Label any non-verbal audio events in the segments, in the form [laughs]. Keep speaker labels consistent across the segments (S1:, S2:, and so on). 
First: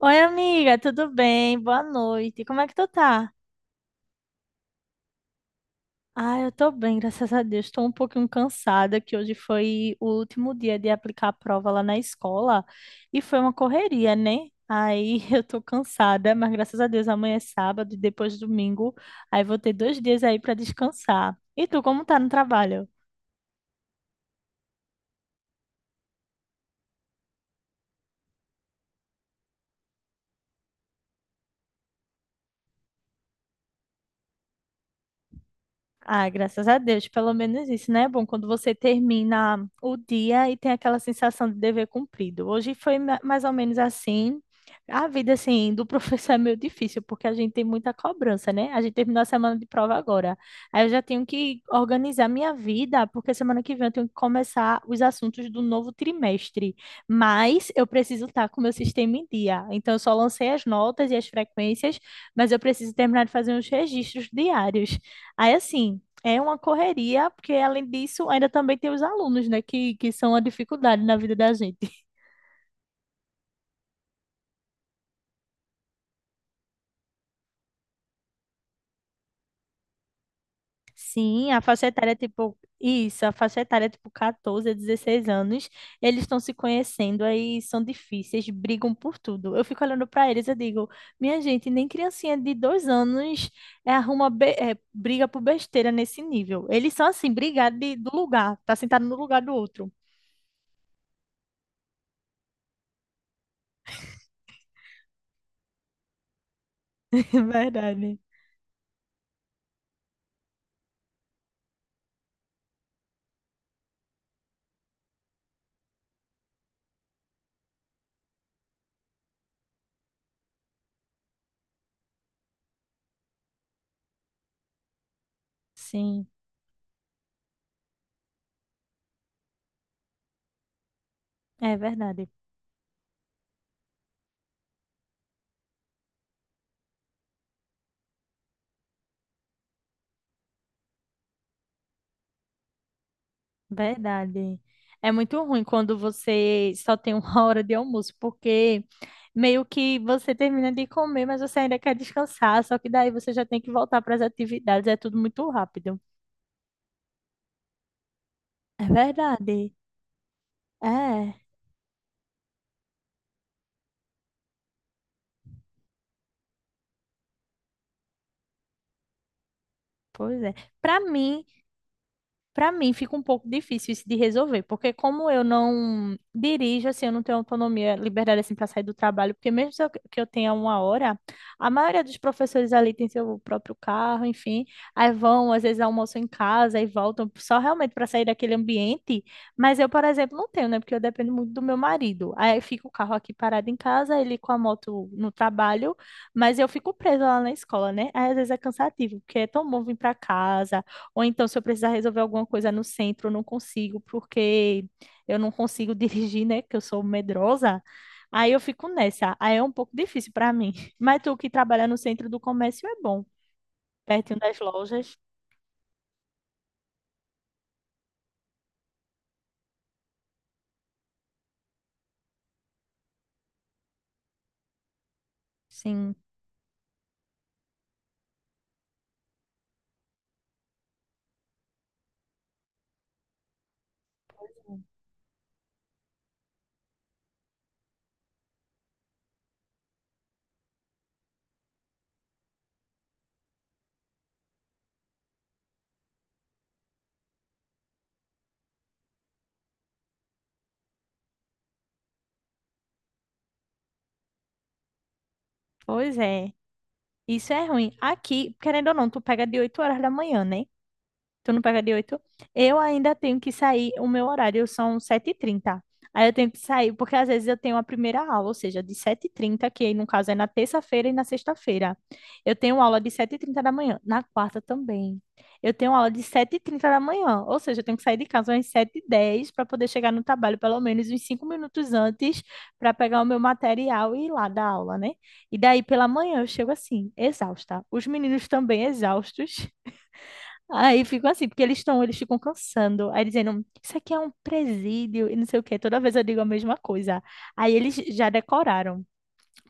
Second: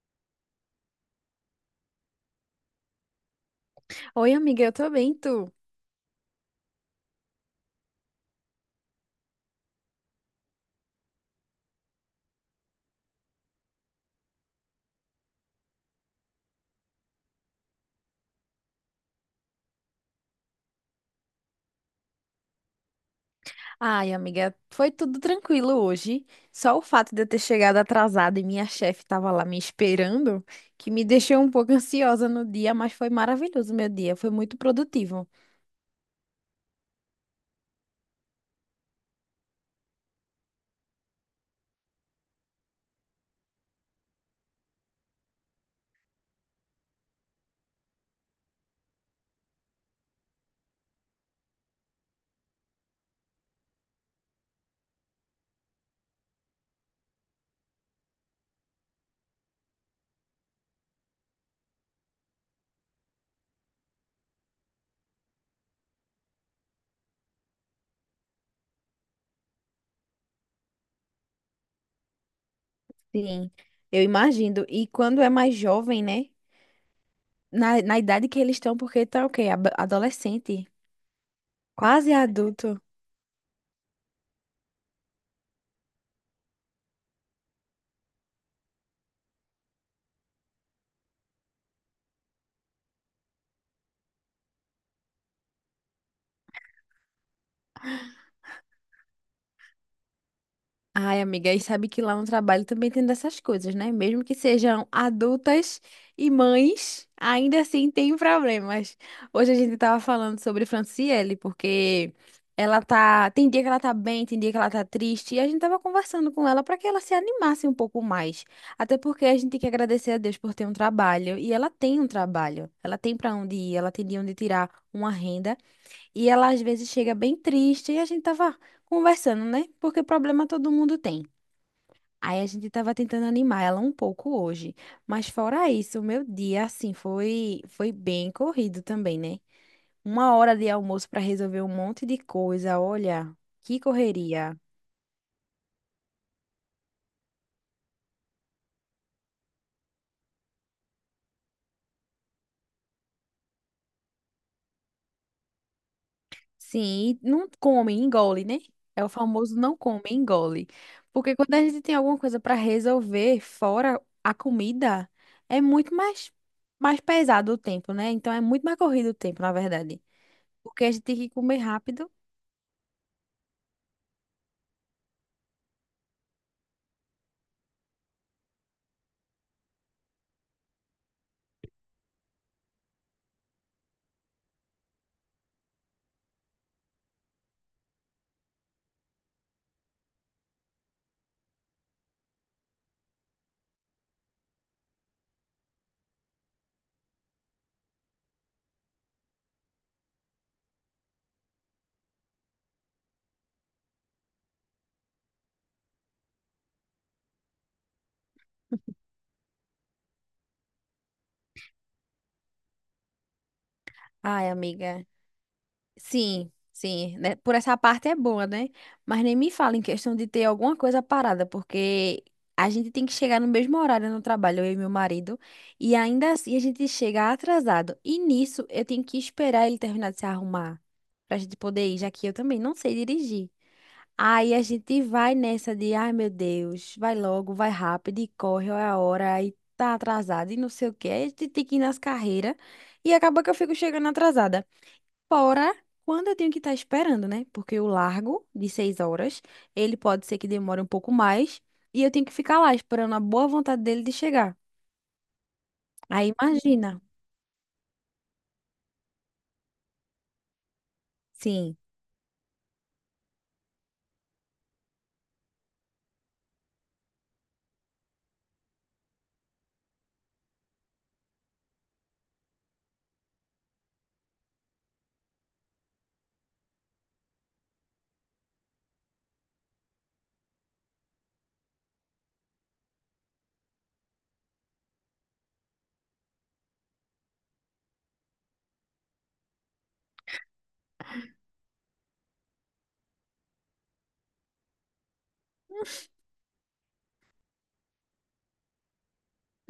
S1: Oi, amiga, tudo bem? Boa noite. Como é que tu tá?
S2: Oi, amiga, eu tô bem, tu?
S1: Ah, eu tô bem, graças a Deus. Tô um pouquinho cansada, que hoje foi o último dia de aplicar a prova lá na escola e foi uma correria, né? Aí [laughs] eu tô cansada, mas graças a Deus amanhã é sábado e depois domingo. Aí vou ter 2 dias aí pra descansar. E tu, como tá no trabalho?
S2: Ai, amiga, foi tudo tranquilo hoje. Só o fato de eu ter chegado atrasada e minha chefe tava lá me esperando, que me deixou um pouco [laughs] ansiosa no dia, mas foi maravilhoso o meu dia, foi muito produtivo.
S1: Ah, graças a Deus, pelo menos isso, né? É bom quando você termina o dia e tem aquela sensação de dever cumprido. Hoje foi mais ou menos assim. A vida, assim, do professor [laughs] é meio difícil, porque a gente tem muita cobrança, né? A gente terminou a semana de prova agora. Aí eu já tenho que organizar minha vida, porque semana que vem eu tenho que começar os assuntos do novo trimestre. Mas eu preciso estar com o meu sistema em dia. Então eu só lancei as notas e as frequências, mas eu preciso terminar de fazer uns registros diários. Aí, assim, é uma correria, porque além disso, ainda também tem os alunos, né, que são a dificuldade na vida da gente. [laughs]
S2: Sim, eu imagino. E quando é mais jovem, né? Na idade que eles estão, porque tá o quê? Ab- Adolescente,
S1: Sim, a faixa etária
S2: quase
S1: é tipo.
S2: adulto.
S1: Isso, a faixa etária é tipo 14 a 16 anos. Eles estão se conhecendo, aí são difíceis, brigam por tudo. Eu fico olhando para eles, eu digo, minha gente, nem criancinha de 2 anos briga por besteira nesse nível. Eles são assim, brigar do lugar, tá sentado no lugar do outro.
S2: Ai, amiga, e sabe que lá no trabalho também tem dessas coisas, né? Mesmo que sejam adultas e mães,
S1: [laughs] É
S2: ainda assim tem
S1: verdade.
S2: problemas. Hoje a gente tava falando sobre Franciele, porque ela tá, tem dia que ela tá bem, tem dia que ela tá triste, e a gente tava conversando com ela para que ela se animasse um pouco mais. Até porque a gente tem que agradecer a Deus por ter um trabalho, e ela tem um trabalho. Ela tem para onde ir, ela tem de onde tirar uma renda.
S1: Sim,
S2: E ela às vezes chega bem triste e a gente tava conversando, né? Porque problema todo mundo tem.
S1: é verdade.
S2: Aí a gente tava tentando animar ela um pouco hoje, mas fora isso, o meu dia assim foi bem corrido também, né? Uma hora de almoço para resolver um monte de coisa, olha, que correria.
S1: Verdade. É muito ruim quando você só tem uma [laughs] hora de almoço, porque meio que você termina de comer, mas você ainda quer descansar, só que daí você já tem que voltar para as atividades, é tudo muito rápido.
S2: Sim, e não come, engole, né?
S1: É
S2: É o famoso
S1: verdade.
S2: não come, engole.
S1: É,
S2: Porque quando a gente tem alguma coisa para resolver fora a comida, é muito mais pesado o tempo, né? Então é muito mais corrido o tempo, na verdade.
S1: pois é.
S2: Porque a
S1: Para
S2: gente tem que
S1: mim,
S2: comer rápido.
S1: Para mim fica um pouco difícil isso de resolver, porque como eu não dirijo, assim, eu não tenho autonomia, liberdade assim para sair do trabalho, porque mesmo se que eu tenha uma hora, a maioria dos professores ali tem seu próprio carro, enfim, aí vão, às vezes almoçam em casa e voltam só realmente para sair daquele ambiente, mas eu, por exemplo, não tenho, né, porque eu dependo muito do meu marido. Aí fica o carro aqui parado em casa, ele com a moto no trabalho, mas eu fico presa lá na escola, né? Aí às vezes é cansativo, porque é tão bom vir para casa ou então, se eu precisar resolver alguma coisa no centro, eu não consigo, porque eu não consigo [laughs] dirigir, né? Que eu sou medrosa. Aí eu fico nessa. Aí é um pouco difícil para mim. [laughs] Mas tu que trabalha no centro do comércio é bom, pertinho
S2: Ai,
S1: das
S2: amiga.
S1: lojas.
S2: Sim, sim, né? Por essa parte é boa, né? Mas nem me fala em questão de ter alguma coisa parada, porque a gente tem que chegar no mesmo horário no trabalho, eu e meu marido, e
S1: Sim.
S2: ainda assim a gente chega atrasado. E nisso eu tenho que esperar ele terminar de se arrumar pra gente poder ir, já que eu também não sei dirigir. Aí a gente vai nessa de, ai meu Deus, vai logo, vai rápido e corre, olha a hora, aí tá atrasado e não sei o quê. Aí a gente tem que ir nas carreiras e acaba que eu fico chegando atrasada. Fora quando eu tenho que estar esperando, né? Porque o largo de 6 horas, ele pode ser que demore um pouco mais e eu tenho que ficar lá esperando a boa vontade dele de chegar.
S1: Pois
S2: Aí
S1: é.
S2: imagina.
S1: Isso é ruim. Aqui, querendo ou não, tu pega de 8 horas da manhã, né? Tu não
S2: Sim.
S1: pega de 8. Eu ainda tenho que sair, o meu horário são 7:30. Aí eu tenho que sair, porque às vezes eu tenho a primeira aula, ou seja, de 7:30 que aí no caso é na terça-feira e na sexta-feira. Eu tenho aula de 7:30 da manhã, na quarta também. Eu tenho aula de sete e trinta da manhã, ou seja, eu tenho que sair de casa às 7:10 para poder chegar no trabalho pelo menos uns 5 minutos antes para pegar o meu material e ir lá dar aula, né? E daí pela manhã eu chego assim, exausta. Os meninos também exaustos. Aí fico assim, porque eles estão, eles ficam cansando. Aí dizendo, isso aqui é um presídio e não sei o quê. Toda vez eu digo a mesma coisa. Aí eles já decoraram.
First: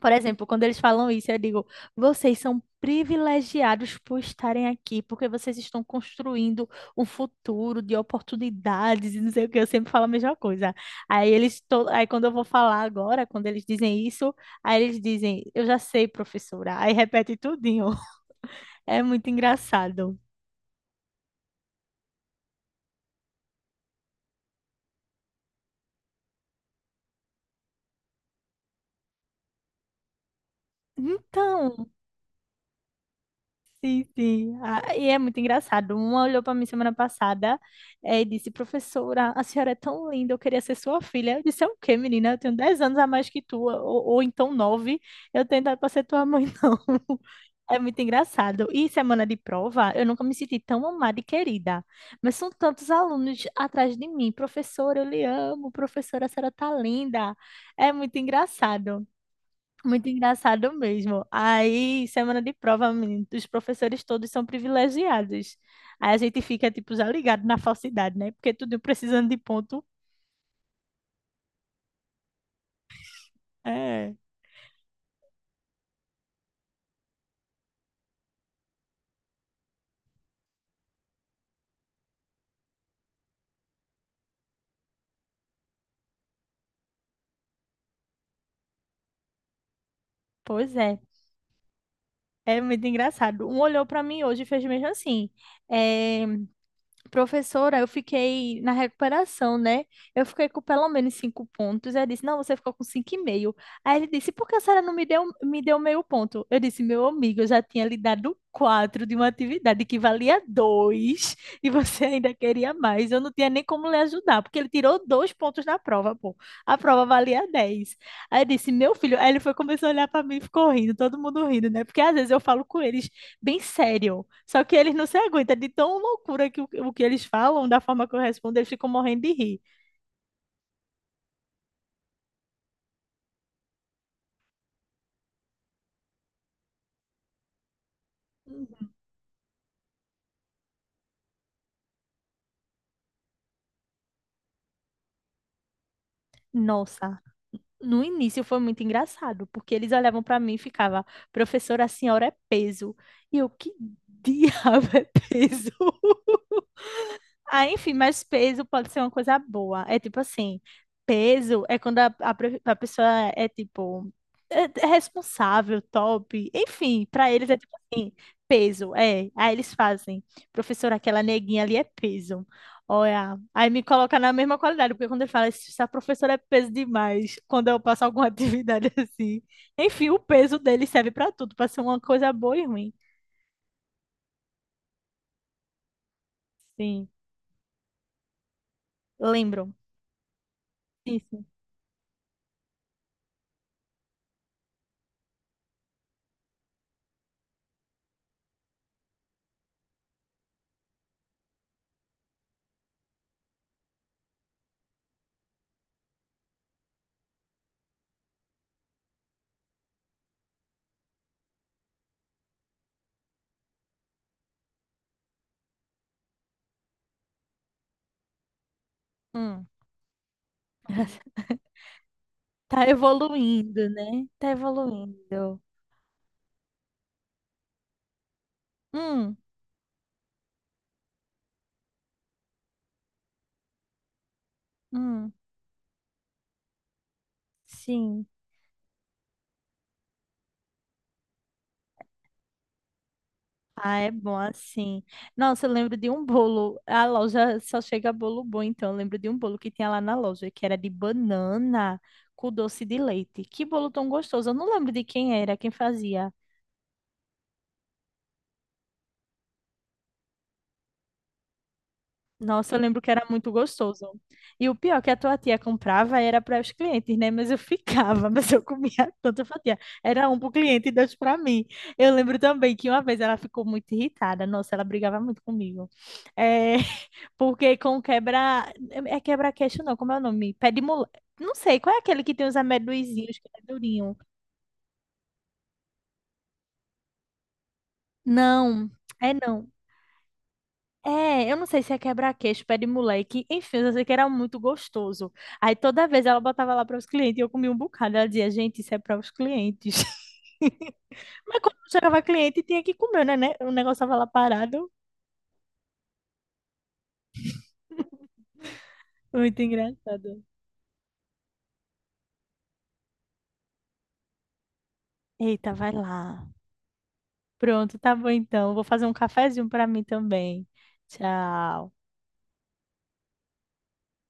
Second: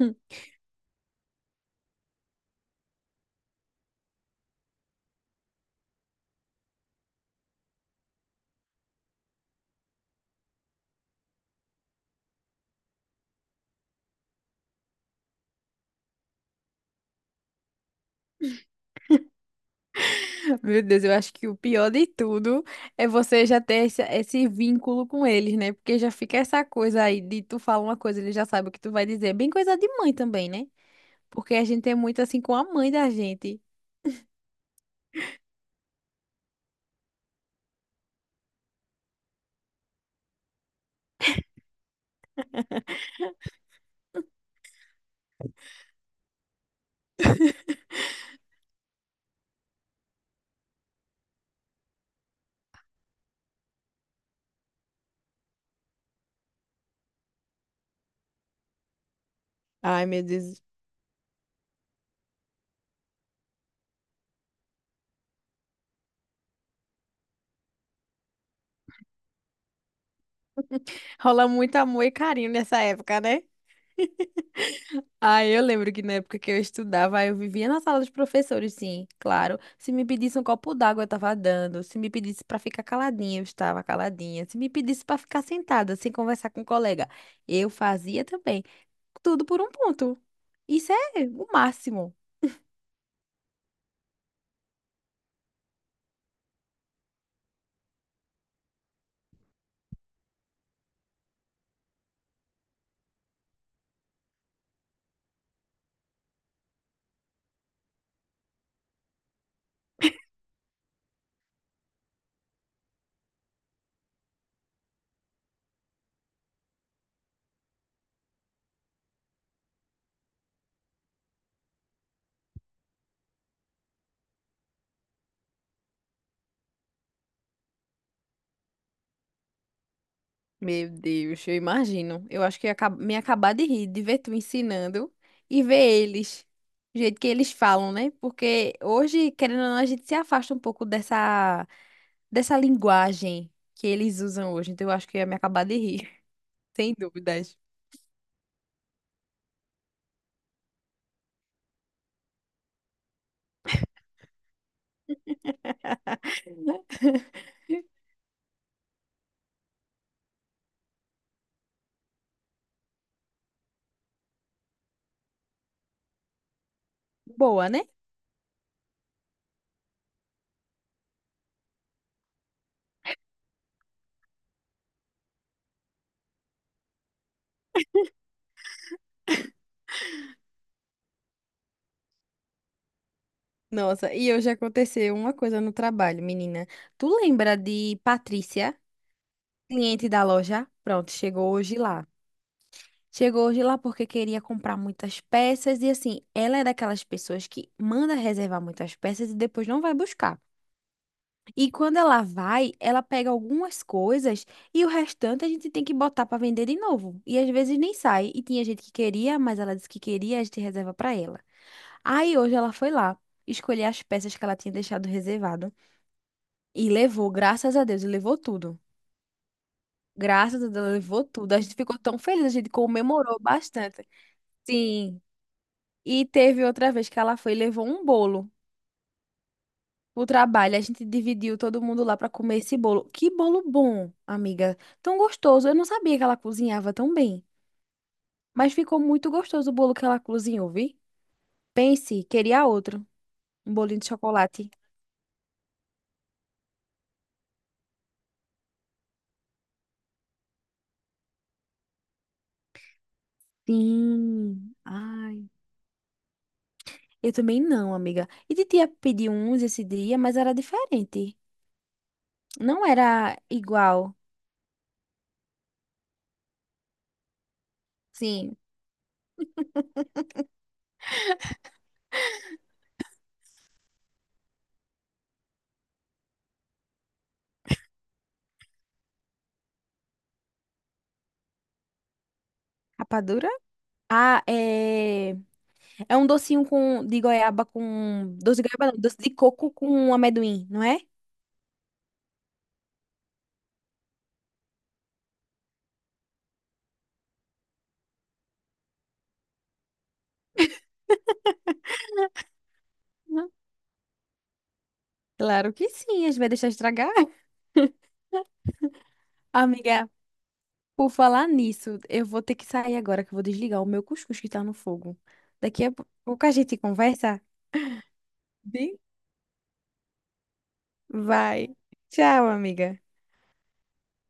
S1: Por exemplo, quando eles falam isso, eu digo, vocês são privilegiados por estarem aqui, porque vocês estão construindo um futuro de oportunidades e não sei o quê. Eu sempre falo a mesma coisa. Aí eles, aí quando eu vou falar agora, quando eles dizem isso, aí eles dizem, eu já sei, professora. Aí repete tudinho. [laughs] É muito engraçado.
S2: Meu Deus, eu acho que o pior de tudo é você já ter esse vínculo com eles, né? Porque já fica essa coisa aí de tu falar uma coisa, ele já sabe o que tu vai dizer. Bem coisa de mãe também, né? Porque a
S1: Então,
S2: gente é muito assim com a mãe da gente.
S1: sim, sim. Ah, e é muito engraçado. Uma olhou para mim semana passada, e disse: Professora, a senhora é tão linda, eu queria ser sua filha. Eu disse: É o quê, menina? Eu tenho 10 anos a mais que tu, ou então nove. Eu tenho idade para ser tua mãe, não. [laughs] É muito engraçado. E semana de prova, eu nunca me senti tão amada e querida. Mas são tantos alunos atrás de mim. Professora, eu lhe amo. Professora, a senhora tá linda. É muito engraçado.
S2: Ai,
S1: Muito
S2: meu Deus.
S1: engraçado mesmo. Aí, semana de prova, menino, os professores todos são privilegiados. Aí a gente fica, tipo, já ligado na falsidade, né? Porque tudo precisando de ponto.
S2: Rola muito amor e carinho nessa época, né?
S1: É,
S2: Ah, eu lembro que na época que eu estudava, eu vivia na sala dos professores, sim, claro. Se me pedisse um copo d'água, eu estava dando. Se me pedisse para ficar caladinha, eu estava caladinha. Se me pedisse para ficar sentada, sem conversar com o colega, eu fazia também. Tudo por um ponto.
S1: pois
S2: Isso
S1: é.
S2: é o máximo.
S1: É muito engraçado. Um olhou para mim hoje e fez mesmo assim. É, professora, eu fiquei na recuperação, né? Eu fiquei com pelo menos 5 pontos. Ele disse, não, você ficou com 5,5. Aí ele disse, por que a senhora não me deu, me deu meio ponto? Eu disse, meu amigo, eu já tinha lhe dado quatro de uma atividade que valia dois e você [laughs] ainda queria mais. Eu não tinha nem como lhe ajudar, porque ele tirou 2 pontos na prova, pô. A prova valia dez. Aí eu disse, meu filho. Aí ele foi, começou a olhar pra mim e ficou rindo, todo mundo rindo, né? Porque às vezes eu falo com eles bem sério, só que eles não se aguentam de tão loucura que o que eles falam, da forma que eu respondo, eles ficam morrendo de rir.
S2: Meu Deus, eu imagino. Eu acho que ia acab- me acabar de rir, de ver tu ensinando e ver eles. Do jeito que eles falam, né? Porque
S1: Uhum.
S2: hoje, querendo ou não, a gente se afasta um pouco dessa. Dessa linguagem que eles usam hoje. Então eu acho que eu ia me acabar de rir, [laughs] sem
S1: Nossa,
S2: dúvidas.
S1: no início foi muito engraçado, porque eles olhavam pra mim e ficavam, professora, a senhora é peso. E eu, que diabo é peso? [laughs]
S2: [laughs]
S1: Ah, enfim, mas peso pode ser uma coisa boa. É tipo assim, peso é quando a pessoa é tipo é, é responsável, top. Enfim, pra eles é
S2: Boa,
S1: tipo
S2: né?
S1: assim, peso, é. Aí eles fazem, professora, aquela neguinha ali é peso. Olha, aí me coloca na mesma qualidade, porque quando ele fala, essa professora é peso demais, quando eu passo alguma [laughs] atividade assim. Enfim, o peso dele serve pra tudo, pra ser uma coisa boa e ruim.
S2: Nossa, e hoje aconteceu uma coisa no trabalho, menina. Tu
S1: Sim,
S2: lembra de Patrícia,
S1: lembro.
S2: cliente da loja? Pronto,
S1: Sim, sim.
S2: chegou hoje lá. Chegou hoje lá porque queria comprar muitas peças e assim, ela é daquelas pessoas que manda reservar muitas peças e depois não vai buscar. E quando ela vai, ela pega algumas coisas e o restante a gente tem que botar para vender de novo. E às vezes nem sai. E tinha gente que queria, mas ela disse que queria, a gente reserva para ela. Aí hoje ela foi lá, escolher as peças que ela tinha deixado reservado e levou, graças a Deus, e levou tudo.
S1: Hum.
S2: Graças a Deus, ela levou tudo. A gente ficou tão feliz, a gente
S1: Tá
S2: comemorou
S1: evoluindo,
S2: bastante.
S1: né? Tá
S2: Sim.
S1: evoluindo.
S2: E teve outra vez que ela foi e levou um bolo.
S1: Hum,
S2: O trabalho, a gente dividiu todo mundo lá para comer esse bolo. Que bolo bom, amiga. Tão
S1: hum,
S2: gostoso. Eu não sabia que ela cozinhava tão bem.
S1: sim.
S2: Mas ficou muito gostoso o bolo que ela cozinhou, vi? Pense, queria outro. Um
S1: Ah,
S2: bolinho de
S1: é bom
S2: chocolate.
S1: assim. Nossa, eu lembro de um bolo. A loja só chega bolo bom, então eu lembro de um bolo que tinha lá na loja, que era de banana com doce de leite. Que bolo tão gostoso. Eu não
S2: Sim.
S1: lembro de quem
S2: Ai.
S1: era, quem fazia.
S2: Eu também não, amiga. E titia pediu uns esse dia, mas era diferente.
S1: Nossa, eu
S2: Não
S1: lembro que era
S2: era
S1: muito gostoso.
S2: igual.
S1: E o pior que a tua tia comprava era para os clientes, né? Mas eu ficava, [laughs] mas
S2: Sim.
S1: eu comia tanta fatia. Era um para o cliente e dois para mim. Eu lembro também que uma vez ela ficou muito irritada. Nossa, ela brigava muito comigo. É, [laughs] porque com quebra. É quebra-queixo, não, como é o nome? Não sei, qual é aquele que tem os amendoinzinhos
S2: Rapadura?
S1: que é durinho?
S2: Ah, é. É um docinho com... de goiaba com. Doce de
S1: Não,
S2: goiaba, não. Doce de
S1: é não.
S2: coco com amendoim, não é?
S1: É, eu não sei se é quebra-queixo, pé de moleque, enfim, eu só sei que era muito gostoso. Aí toda vez ela botava lá para os clientes e eu comia um bocado. Ela dizia, gente, isso é para os clientes. [laughs] Mas quando chegava cliente, tinha que comer, né? O negócio tava lá parado.
S2: Claro que sim, a gente vai deixar estragar. [laughs]
S1: Muito
S2: Amiga,
S1: engraçado.
S2: por falar nisso, eu vou ter que sair agora, que eu vou desligar o meu cuscuz que tá no fogo.
S1: Eita,
S2: Daqui
S1: vai
S2: a pouco
S1: lá.
S2: a gente conversa?
S1: Pronto, tá bom então. Vou
S2: Bem,
S1: fazer um cafezinho para mim também.
S2: vai.
S1: Tchau.
S2: Tchau, amiga.